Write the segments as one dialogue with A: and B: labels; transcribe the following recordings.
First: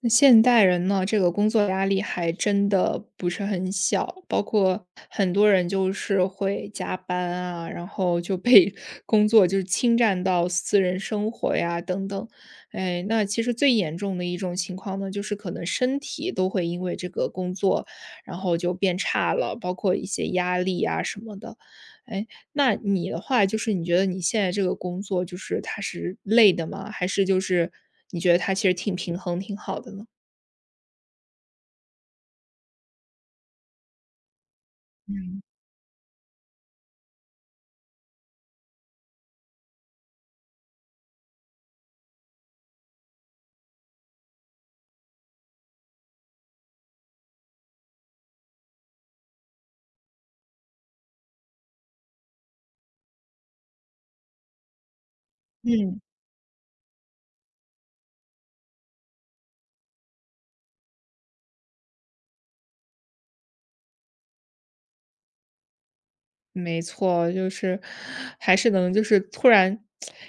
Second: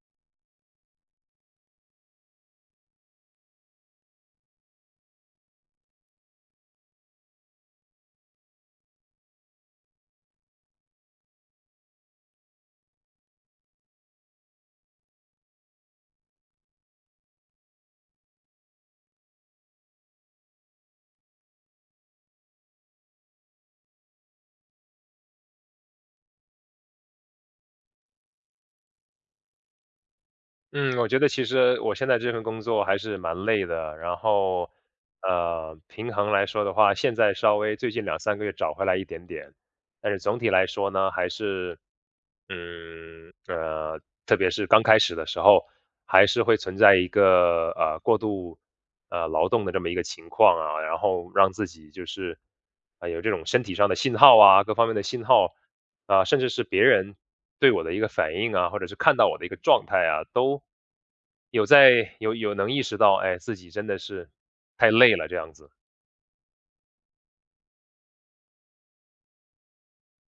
A: 那现代人呢，这个工作压力还真的不是很小，包括很多人就是会加班啊，然后就被 工作就是侵占到私人生活呀等等。哎，那其实最严重的一种情况呢，就是可能身体都会因为这个工作，然后就变差了，包括一些压力啊什么的。哎，那你的话，就是你觉得你现在这个工作，就是它是累的吗？还是就是你觉得它其实挺平衡、挺好的呢？
B: 嗯，我觉得其实我现在这份工作还是蛮累的，然后，
A: 嗯
B: 平衡来说的话，现在稍微最近两三个月找回来一点点，但是总体来说呢，还是，嗯，呃，特别是刚开始的时候，还是会存在一个过度劳动的这么一个情况啊，然后让自己就是有这种身体上的信号啊，各方面的信号。
A: 嗯，嗯
B: 啊，甚至是别人对我的一个反应啊，或者是看到我的一个状态啊，都有在有有能意识到，哎，自己真的是太累了这样子。
A: 没错，就是还是能就是突然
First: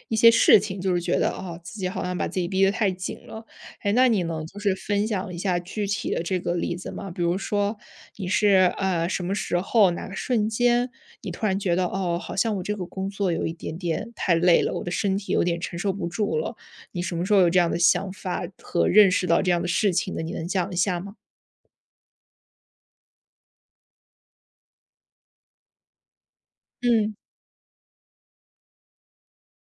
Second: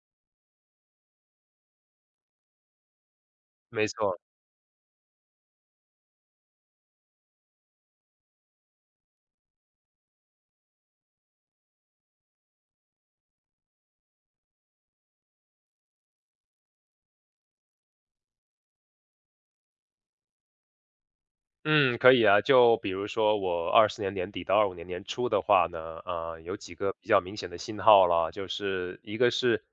A: 一些事情，就是觉得哦，自己好像把自己逼得太紧了。
B: 没
A: 哎，那
B: 错。
A: 你能就是分享一下具体的这个例子吗？比如说你是什么时候哪个瞬间，你突然觉得哦，好像我这个工作有一点点太累了，我的身体有点承受不住了。你什么时候有这样的想法和认识到这样的事情的？你能讲一下吗？
B: 嗯，可以啊。就比如说我二四年年底到二五年年初的话呢，啊，有几个比
A: 嗯
B: 较明显的信号了。就是一个是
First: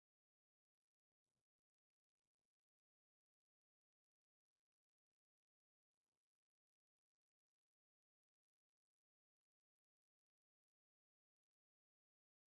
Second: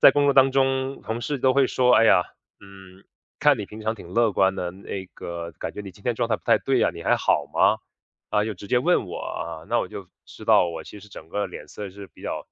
B: 在工作当中，同事都会说："哎呀，嗯，看你平常挺乐观的，那个感觉你今天状态不太对呀，你还好吗？"啊，就直接问我啊，那我就知道我其实整个脸色是比较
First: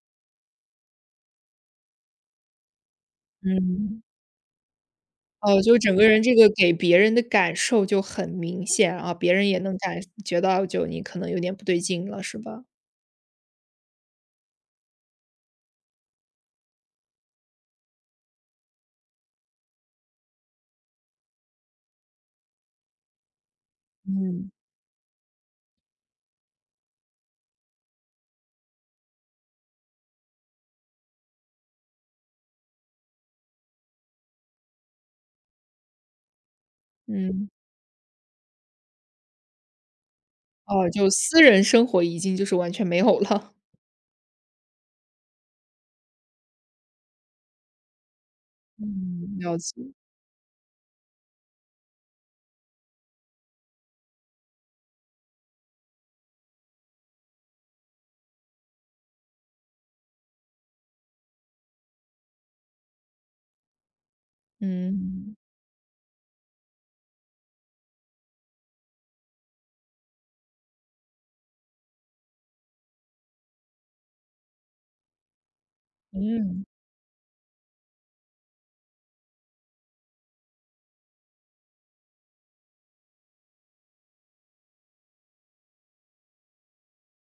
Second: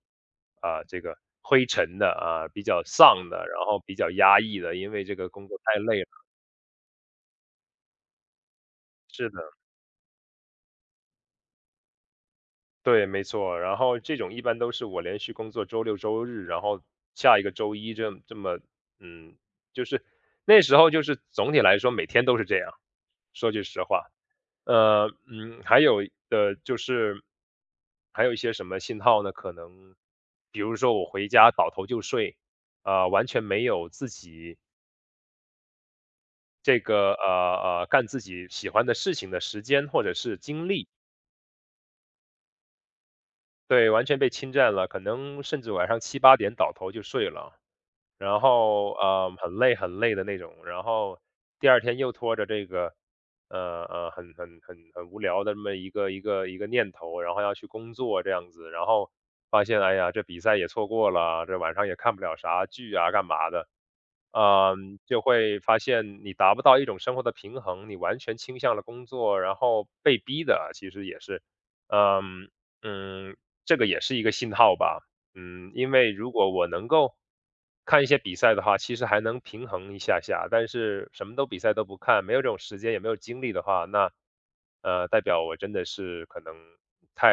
B: 这个灰沉的啊，比较丧的，然后比
A: 嗯。
B: 较压抑的，因为这个工作
A: 哦，
B: 太
A: 就整
B: 累
A: 个
B: 了。
A: 人这个给别人的感受就很明显啊，
B: 是
A: 别
B: 的。
A: 人也能感觉到，就你可能有点不对劲了，是吧？
B: 对，没错。然后这种一般都是我连续工作周六周日，然后下一个周一这么，嗯，就是那时候就是总体来说每天都是这样。说句实话，
A: 嗯。
B: 还有的就是还有一些什么信号呢？可能比如说我回家倒头就睡，啊、完全没有自己这个
A: 嗯，
B: 干自己喜欢的事情的时间或者是精力。
A: 哦，就私人生活已经就是完全没有了。
B: 对，完全被侵占了，可能甚至晚上七八点倒头就睡了。然后
A: 嗯。
B: 很
A: 了解，
B: 累很累的那种，然后第二天又拖着这个呃很无聊的这么一个念头，然后要去工作这样子，然后发现哎呀这比赛也错过了，这晚上也看不了啥剧啊干嘛的，
A: 嗯，
B: 嗯，就
A: 嗯。
B: 会发现你达不到一种生活的平衡，你完全倾向了工作，然后被逼的其实也是，嗯嗯，这个也是一个信号吧。嗯，因为如果
A: 嗯
B: 我能够看一些比赛的话，其实还能平衡一下下。但是什么都比赛都不看，没有这种时间，也没有精力的话，那代表我真的是可能太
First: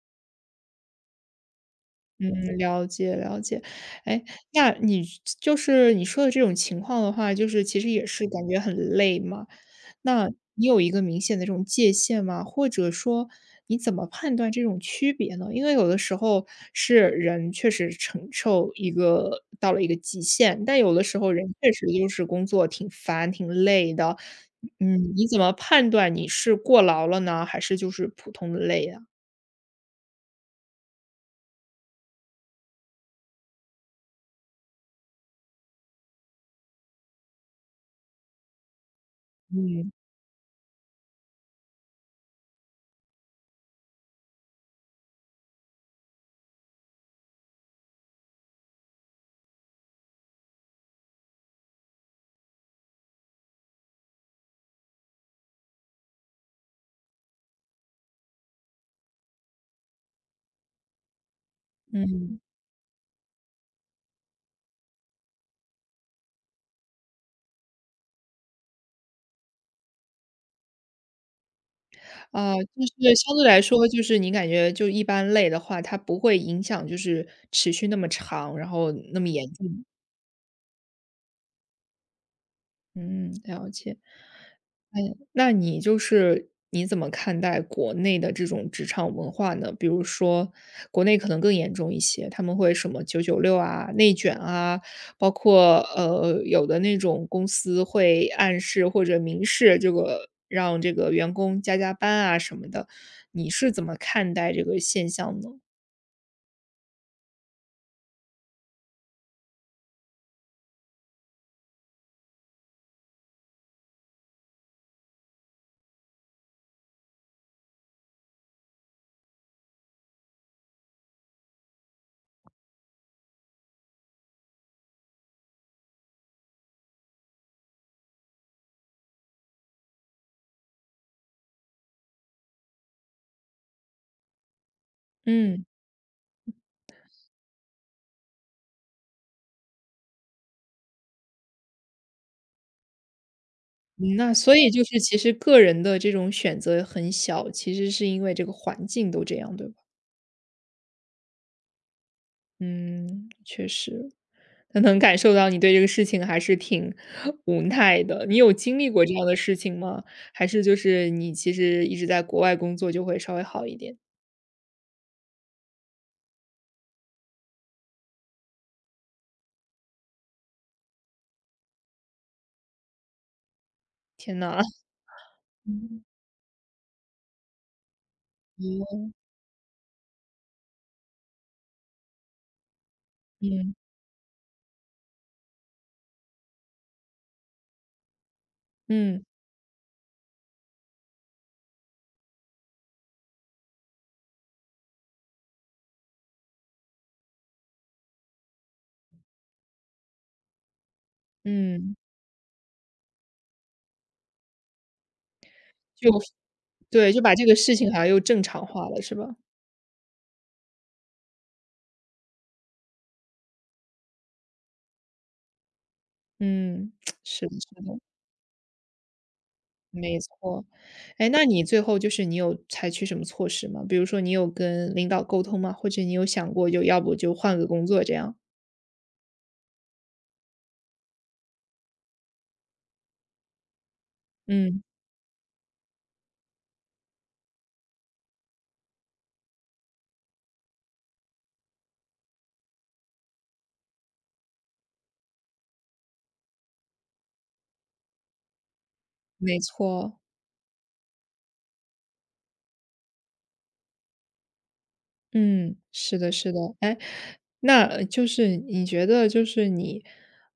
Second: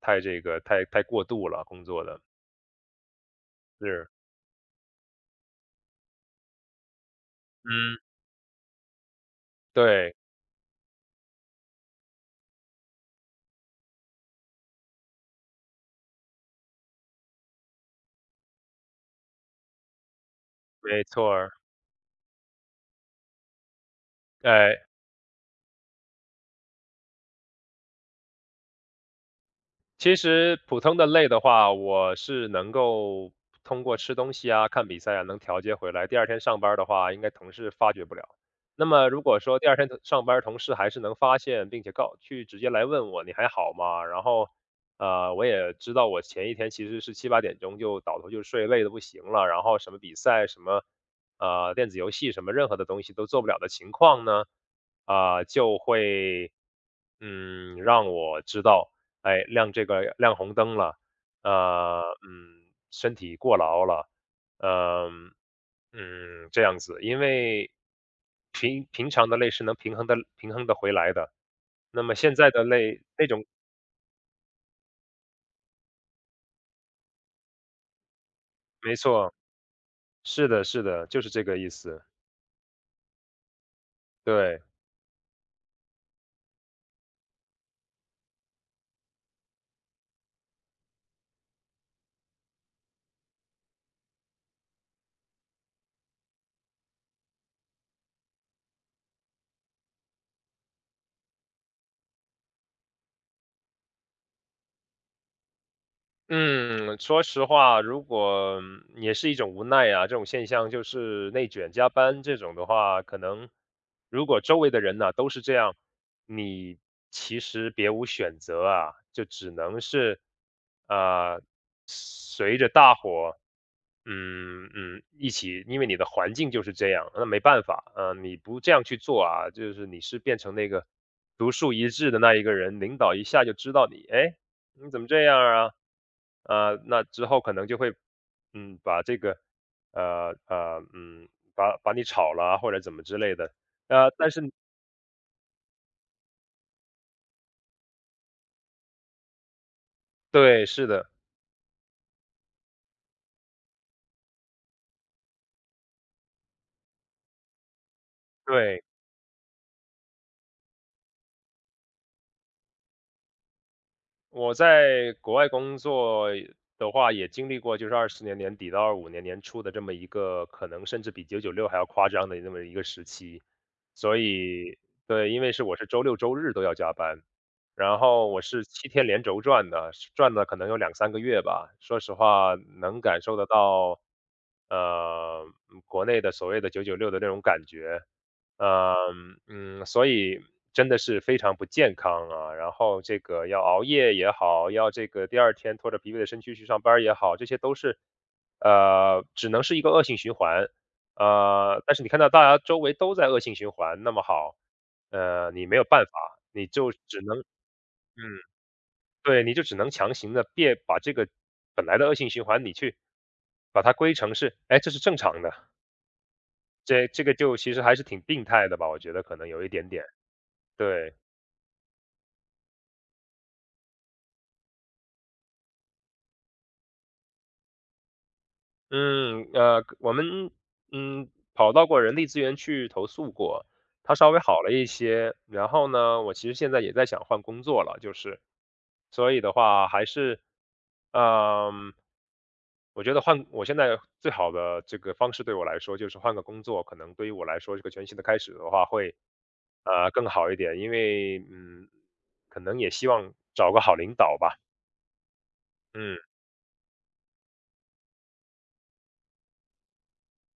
B: 太这个太过度了工作的，
A: 嗯，了解了解。
B: 是，
A: 哎，那你就是你说的这种情况的话，就是其实
B: 嗯，
A: 也是感觉很累嘛。
B: 对，
A: 那你有一个明显的这种界限吗？或者说你怎么判断这种区别呢？因为有的时候是人确实承受一个到了一个极限，但有的
B: 没
A: 时
B: 错
A: 候
B: 儿，
A: 人确实就是工作挺烦、挺累的。
B: 哎。
A: 嗯，你怎么判断你是过劳了呢，还是就是普通的累啊？
B: 其实普通的累的话，我是能够通过吃东西啊、看比赛啊，能调节回来。第二天上班儿的话，应该同事发觉不了。那么如果说第二天
A: 嗯
B: 的上班儿同事还是能发现，并且告去直接来问我你还好吗？然后，我也知道我前一天其实是七八点钟就倒头就睡，累得不行了。然后什么比赛、什么电子游戏、什么任何的东西都做不了的情况呢，就会让我知道。哎，亮这个亮红灯了，呃，
A: 嗯。
B: 嗯，身体过劳了，嗯、这样子，因为平常的累是能平衡的回来的，那么现在
A: 啊，
B: 的
A: 就
B: 累
A: 是
B: 那
A: 相
B: 种，
A: 对来说，就是你感觉就一般累的话，它不会影响就是持续那么长，然后
B: 没
A: 那么
B: 错，
A: 严重。
B: 是的，是的，就是这个意思，
A: 嗯，了解。
B: 对。
A: 哎，那你就是你怎么看待国内的这种职场文化呢？比如说，国内可能更严重一些，他们会什么九九六啊、内卷啊，包括有的那种公司会暗示或者明示这个让这个员工加班啊什么的，你是怎么看待这个现象呢？
B: 嗯，说实话，如果也是一种无奈啊，这种现象就是内卷加班这种的话，可能如果周围的人呢、都是这样，你其实别无选择啊，就只能是啊、随着大伙一起，因为你的环境就是这样，那没办法，你不这样去做啊，就是你是变成那个独树一帜的那一个人，领导一下就知道你，哎。你怎么这样
A: 嗯，
B: 啊？啊，那之后可能就会，把这个，呃呃，嗯，把你炒了啊或者怎么之类的。啊，
A: 嗯
B: 但
A: 那
B: 是
A: 所以就是其实个人的这种选择很小，其实是因为这个环境都这样，对吧？
B: 对，是的，
A: 嗯，确实，那能感受到你对这个事情还是挺 无奈的。你有经
B: 对。
A: 历过这样的事情吗？还是就是你其实一直在国外工作就会稍微好一点？
B: 我在国外工作的话，也经历过就是二四年年底到二五年年初的这么一个可能甚至比九九六还要夸张的那么一个时期。所
A: 天呐，
B: 以对，因为是我是
A: 嗯
B: 周六周日都要加班，然后我是七
A: 嗯
B: 天连轴转的，转了可能有两三个月吧。说实话能感受得到，呃，国内的所谓的九九六的那种感觉。
A: 嗯
B: 所以真的是非常不健康啊。然后这个要熬夜也好，要这个第二天拖着疲惫的身躯去上班儿也好，这些都是，只能是一个恶性循环。
A: 嗯，
B: 但是你看到大家周围都在恶性循环，那么好，你没有办
A: 就
B: 法，你就
A: 对，
B: 只
A: 就把
B: 能，
A: 这个事情好像又
B: 嗯，
A: 正常化了，是吧？
B: 对，你就只能强行的别把这个本来的恶性循环，你去把它归成是，哎，这是正常的，
A: 嗯，
B: 这 这个
A: 是的，
B: 就其
A: 是
B: 实还
A: 的。
B: 是挺病态的吧，我觉得可能有一点点，
A: 没错，
B: 对。
A: 哎，那你最后就是你有采取什么措施吗？比如说你有跟领导沟通吗？或者你有想过就要不就换个工作这样？
B: 我们嗯跑到过人力资源去投诉过，他稍微好了
A: 嗯，
B: 一些。然后呢，我其实现在也在想换工作了，就是，所以的话还是，嗯，我觉得换我现在最好的这个方式对我来说就是换个工作，可能对于我来说这个全新的开始的话会
A: 没错。
B: 更好一点，因为嗯，可能也希望找个好领导吧，
A: 嗯，
B: 嗯。
A: 是的，是的。哎，那就是你觉得就是你，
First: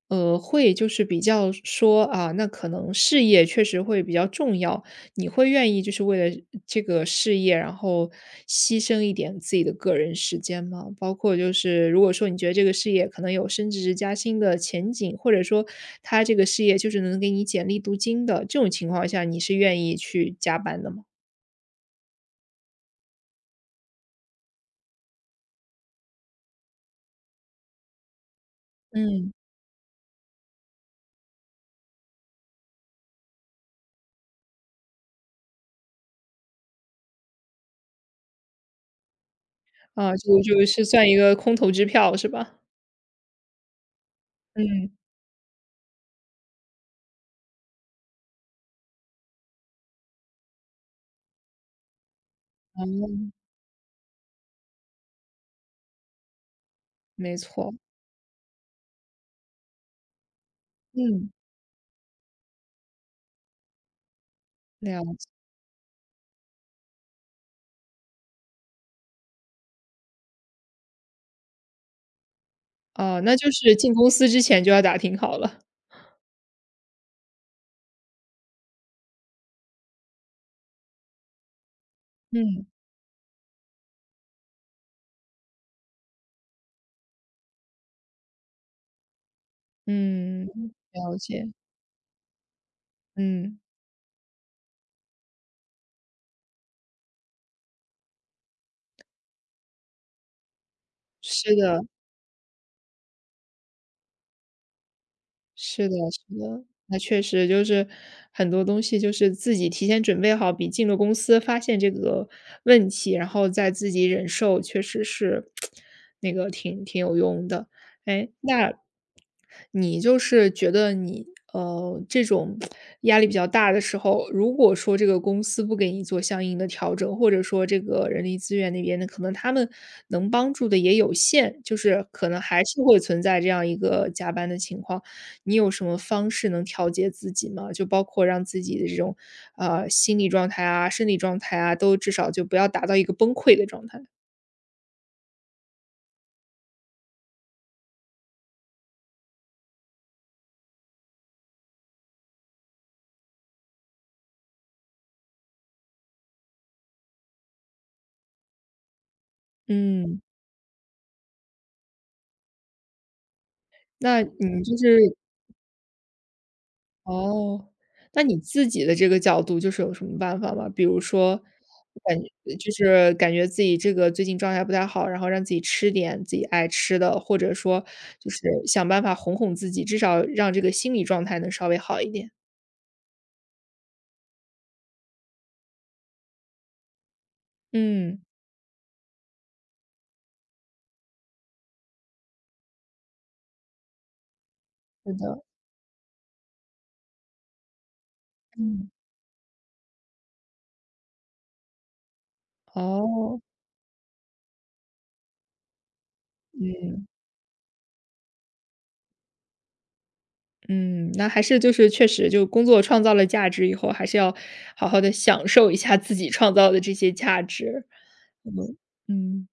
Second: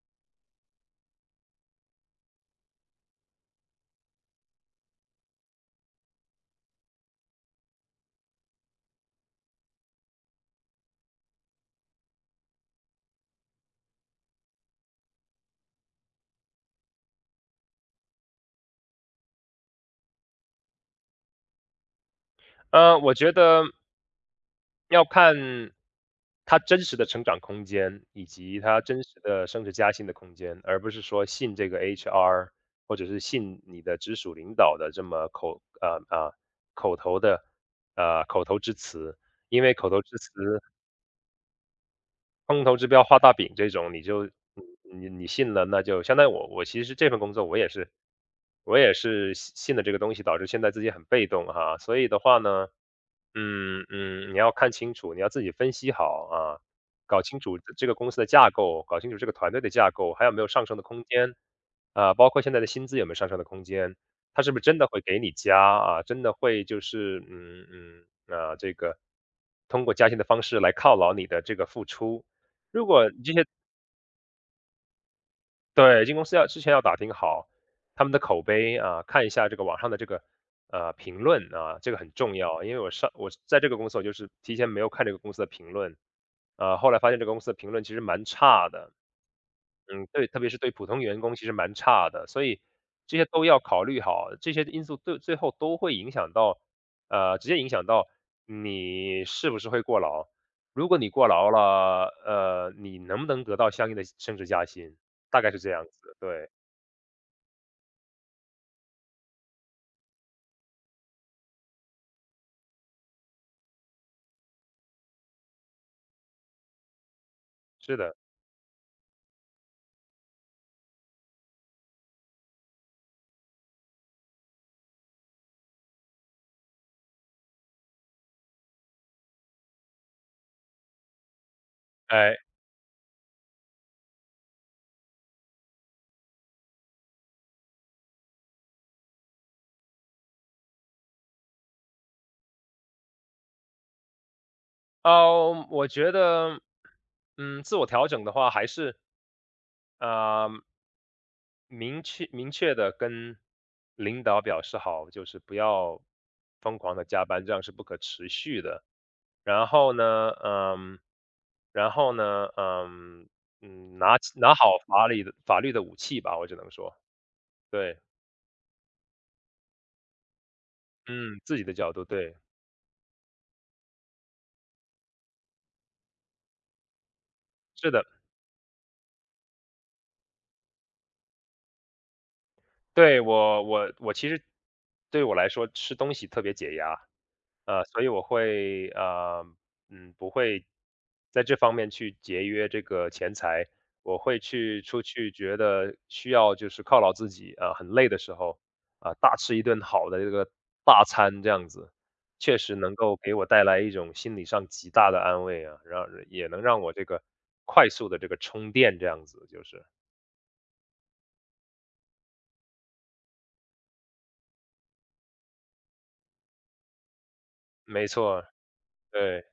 A: 会就是比较说啊，那可能事业确实会比较重要，你会愿意就是为了这个事业，然后牺牲一点自己的个人时间吗？包括就是如果说你觉得这个事业可能有升职加薪的前景，或者说他这个事业就是能给你简历镀金的这种情况下，你是愿意去加班的吗？
B: 我觉得要看他真实的成长空间，以及他真实
A: 嗯。
B: 的升职加薪的空间，而不是说信这个 HR 或者是信你的直属领导的这么口啊啊、口头的口头之词，因为口头
A: 啊，
B: 之词、
A: 就是算一个空头支票是吧？
B: 空头支标、画大饼这种，你就
A: 嗯，
B: 你信了，那就相当于我其实这份工作我也是信了这个东西，导致现在自己很被动哈，所以的话呢。你要看清楚，你要自己分析好啊，搞
A: 没
B: 清楚
A: 错，
B: 这个公司的架构，搞清楚这个团队的架构，还有没有上升的空
A: 嗯，
B: 间啊，包括现在的薪资有没有上升的空间，他是不是真的
A: 了
B: 会给
A: 解，
B: 你加啊？真的会就是啊，这个通过加薪的方式来犒劳你的这个付出。如果
A: 哦，
B: 你这
A: 那
B: 些
A: 就是进公司之前就要打听好了。
B: 对，进公司要之前要打听好他们的口碑啊，看一下这个网上的这个评论啊，这个很重要。
A: 嗯，
B: 因为我在这个公司，我就是提前没有看这个公司的评论，后来发现这个公司的评论其实蛮差的，嗯，对，特
A: 嗯，
B: 别是对普通
A: 了
B: 员工其
A: 解，
B: 实蛮差的，所以这些都
A: 嗯，
B: 要考虑好，这些因素最后都会影响到，直接影响到你是不是会过劳。如果你过劳
A: 是的，
B: 了，你能不能得到相应的升职加薪，大概是这样
A: 是的，
B: 子。
A: 是
B: 对，
A: 的，那确实就是很多东西就是自己提前准备好，比进了公司发现这个问题，然后再自己忍受，确实是 那个挺有用的。
B: 是的，
A: 哎，那你就是觉得你这种压力比较大的时候，如果说这个公司不给你做相应的调整，或者说这个人力资源那边的可能他们能帮助的也有限，就是可
B: 哎，
A: 能还是会存在这样一个加班的情况。你有什么方式能调节自己吗？就包括让自己的这种心理状态啊、生理状态啊，都至少就不要达到一个崩溃的状态。
B: 哦，我觉得，自我调整的话，还是，呃，明确的跟领导表示好，就是不要疯狂的加班，这样是不可持续的。然后
A: 嗯，
B: 呢，嗯，然后呢，嗯，拿
A: 那
B: 起拿
A: 你就
B: 好法
A: 是
B: 理的法律的武器吧，我只能说，
A: 哦，
B: 对，
A: 那你自己的这个角度就是有什么办法吗？比如
B: 嗯，
A: 说，
B: 自己的角度，对，
A: 感觉自己这个最近状态不太好，然后让自己吃点自己爱吃的，或者说
B: 是的。
A: 就是想办法哄哄自己，至少让这个心理状态能稍微好一点。
B: 对，我其实对我来说吃东西特别解压，所以
A: 嗯，
B: 我会嗯，不会在这方面去节约这个钱财，我会去出
A: 是
B: 去
A: 的，
B: 觉得需要就是犒劳自己啊，很累的时候
A: 嗯，
B: 啊，大吃一顿好的这个大餐这样子，确实能够给
A: 哦，
B: 我带来一种心理上极大的安慰啊，让也能让我
A: 嗯
B: 这个快速的这个充电这样子，就是
A: 嗯，那还是就是确实就工作创造了价值以后，还是要好好的享受一下自己创造的这些价值。
B: 没错，
A: 嗯，
B: 对，
A: 嗯。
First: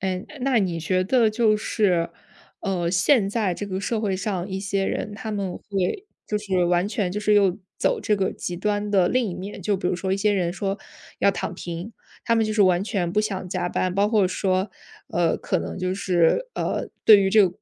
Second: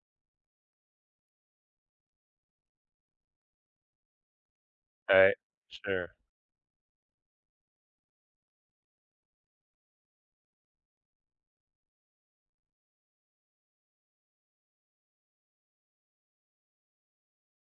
A: 嗯，那你觉得就是，现在这个社会上一些人，他
B: 哎，
A: 们会
B: 是。
A: 就是完全就是又走这个极端的另一面，就比如说一些人说要躺平，他们就是完全不想加班，包括说，呃，可能就是呃，对于这个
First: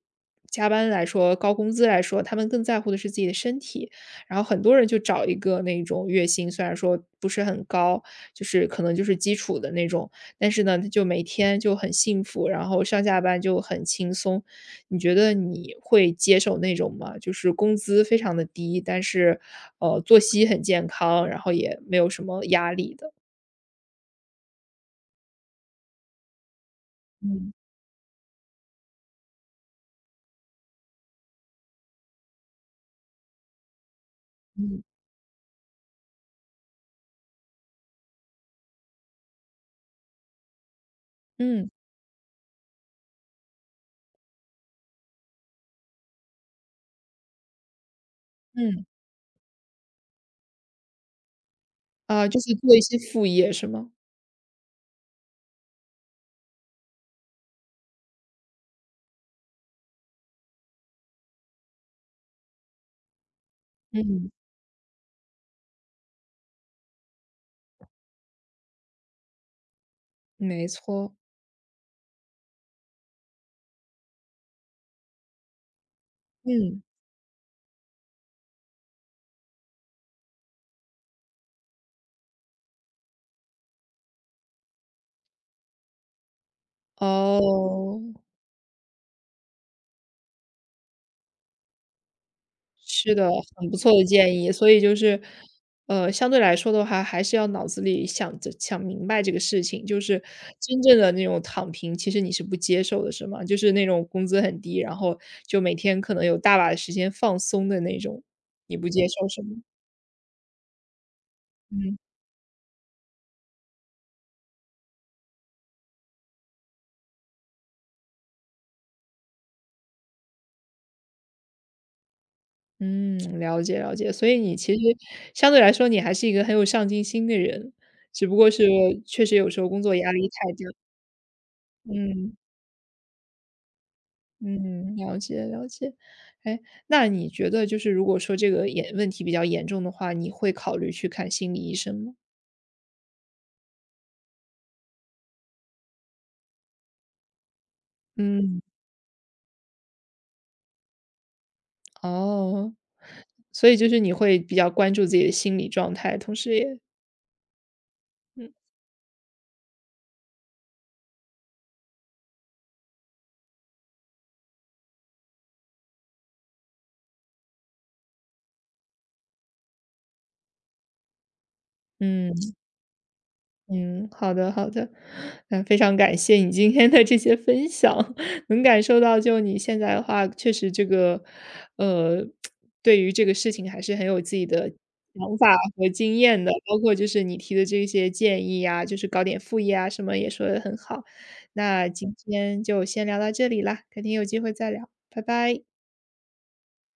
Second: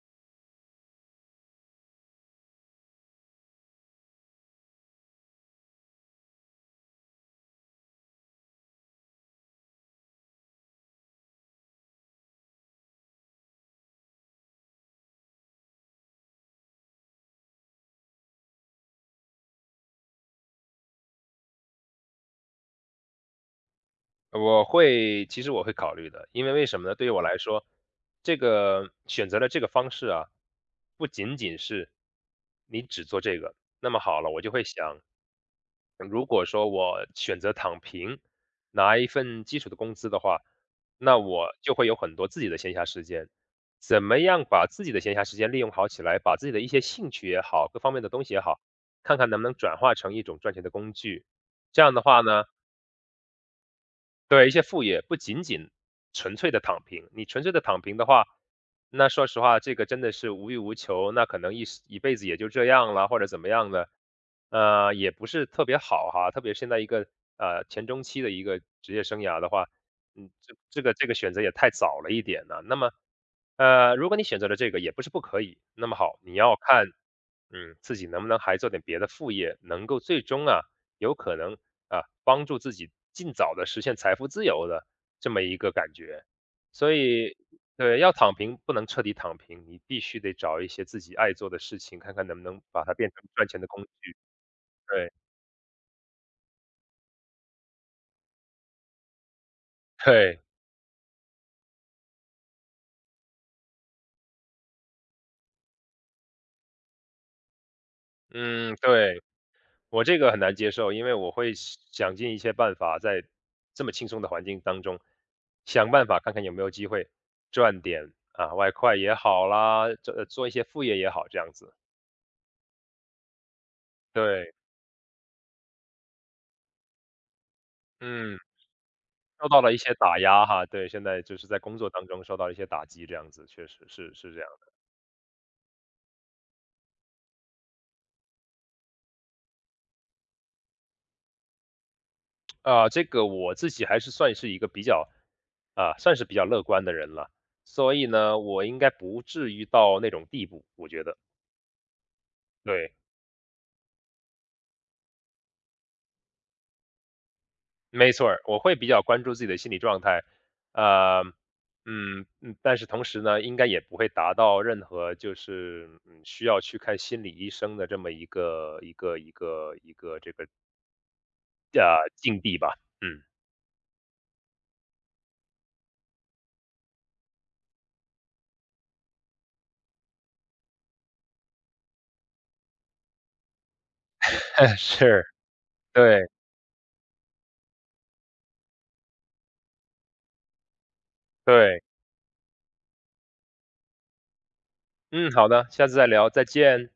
A: 加班来说，高工资来说，他们更在乎的是自己的身体，然后很多人就找一个那种月薪，虽然说不是很高，就是可能就是基础的那种。但是呢，他就每天就很幸福，然后上下班就很轻松。你觉得你会接受那种吗？就是工资非常的低，但是，作息很健康，然后也没有什么压力的。
B: 其实我会考虑的，因为为什么呢？对于我来
A: 嗯
B: 说，这个选择了这个方式啊，不仅仅是你只做这个，那么好了，我就会
A: 嗯
B: 想，如果说我选择躺平，拿一份基础的工资的话，那我
A: 嗯
B: 就会有很多自己的闲暇时间。怎么样把自己的闲暇时间利用好起来，把自己的一些兴趣也好，各方面的东西也好，
A: 嗯，
B: 看看能不能转化成一种赚钱的工具。这样的话
A: 啊，就
B: 呢，
A: 是做一些副业是吗？
B: 对，一些副业，不仅仅纯粹的躺平。你纯粹的躺平的话，那说实话，这个真的是无欲无求，那可能一时一辈子也就这样了，或者怎么样的，
A: 嗯，
B: 也不是特别好哈。特别现在一个，前中期的一个职业生涯的话，嗯，这
A: 没
B: 这个这
A: 错，
B: 个选择也太早了一点呢。那么，如果你选择了这个也不是不可以，那么好，你要
A: 嗯，
B: 看，嗯，自己能不能还做点别的副业，能够最终啊有可能啊，帮助自己尽早的实现财富自由的这么一个感觉。所以对，
A: 哦。
B: 要躺平不能彻底躺平，你必须得找一些自己爱做的事情，看看能不能把它变
A: 是
B: 成
A: 的，
B: 赚钱的
A: 很不
B: 工
A: 错的
B: 具。
A: 建议。所以就
B: 对，
A: 是，相对来说的话，还是要脑子里想着想明白这个事情，就是
B: 对，
A: 真正的那种躺平，其实你是不接受的，是吗？就是那种工资很低，然后就每天可能有大把的时间放松的那种，你
B: 嗯，
A: 不接
B: 对，
A: 受是吗？
B: 我这个很难接受，因为我会
A: 嗯
B: 想尽一切办法，在这么轻松的环境当中，想办法看看有没有机会赚点啊外快也好啦，做做一些副业也好，这样子。
A: 嗯，了解了解。所以
B: 对，
A: 你其实相对来说，你还是一个很有上进心的人，只不
B: 嗯。
A: 过是确实
B: 受
A: 有时
B: 到
A: 候
B: 了一
A: 工
B: 些
A: 作压
B: 打
A: 力
B: 压
A: 太大，
B: 哈，对，现在就是在工作当中
A: 嗯。
B: 受到了一些打击，这样子确实是这样的
A: 嗯，了解了解。哎，那你觉得就是如果说这个严问题比较严重的话，你会考虑去看心理医生吗？
B: 啊，这个我自己还是算是一个比较，啊，算是比较乐观的人了，所以呢，
A: 嗯，
B: 我应该不至于到那种地步，我觉得。
A: 哦，
B: 对，
A: 所以就是你会比较关注自己的心理状态，同时也
B: 没错儿，
A: 嗯
B: 我会比较关注自己的心理状态，呃，但是同时呢，应该也不会达到任何就是需要去看心理医生的这么一个这个境
A: 嗯。
B: 地吧，嗯。
A: 嗯，好的好的，嗯，非常感谢你今天的这些分享，能感受到就你现在的话，确实这个，呃，对于这个事情还是很有自己的
B: 是，
A: 想法和经
B: 对，
A: 验的，包括就是你提的这些建议啊，就是搞点副业啊什么也说的很好。
B: 对。
A: 那今天就先聊到这里啦，肯定有机会再聊，拜
B: 嗯，好
A: 拜。
B: 的，下次再聊，再见。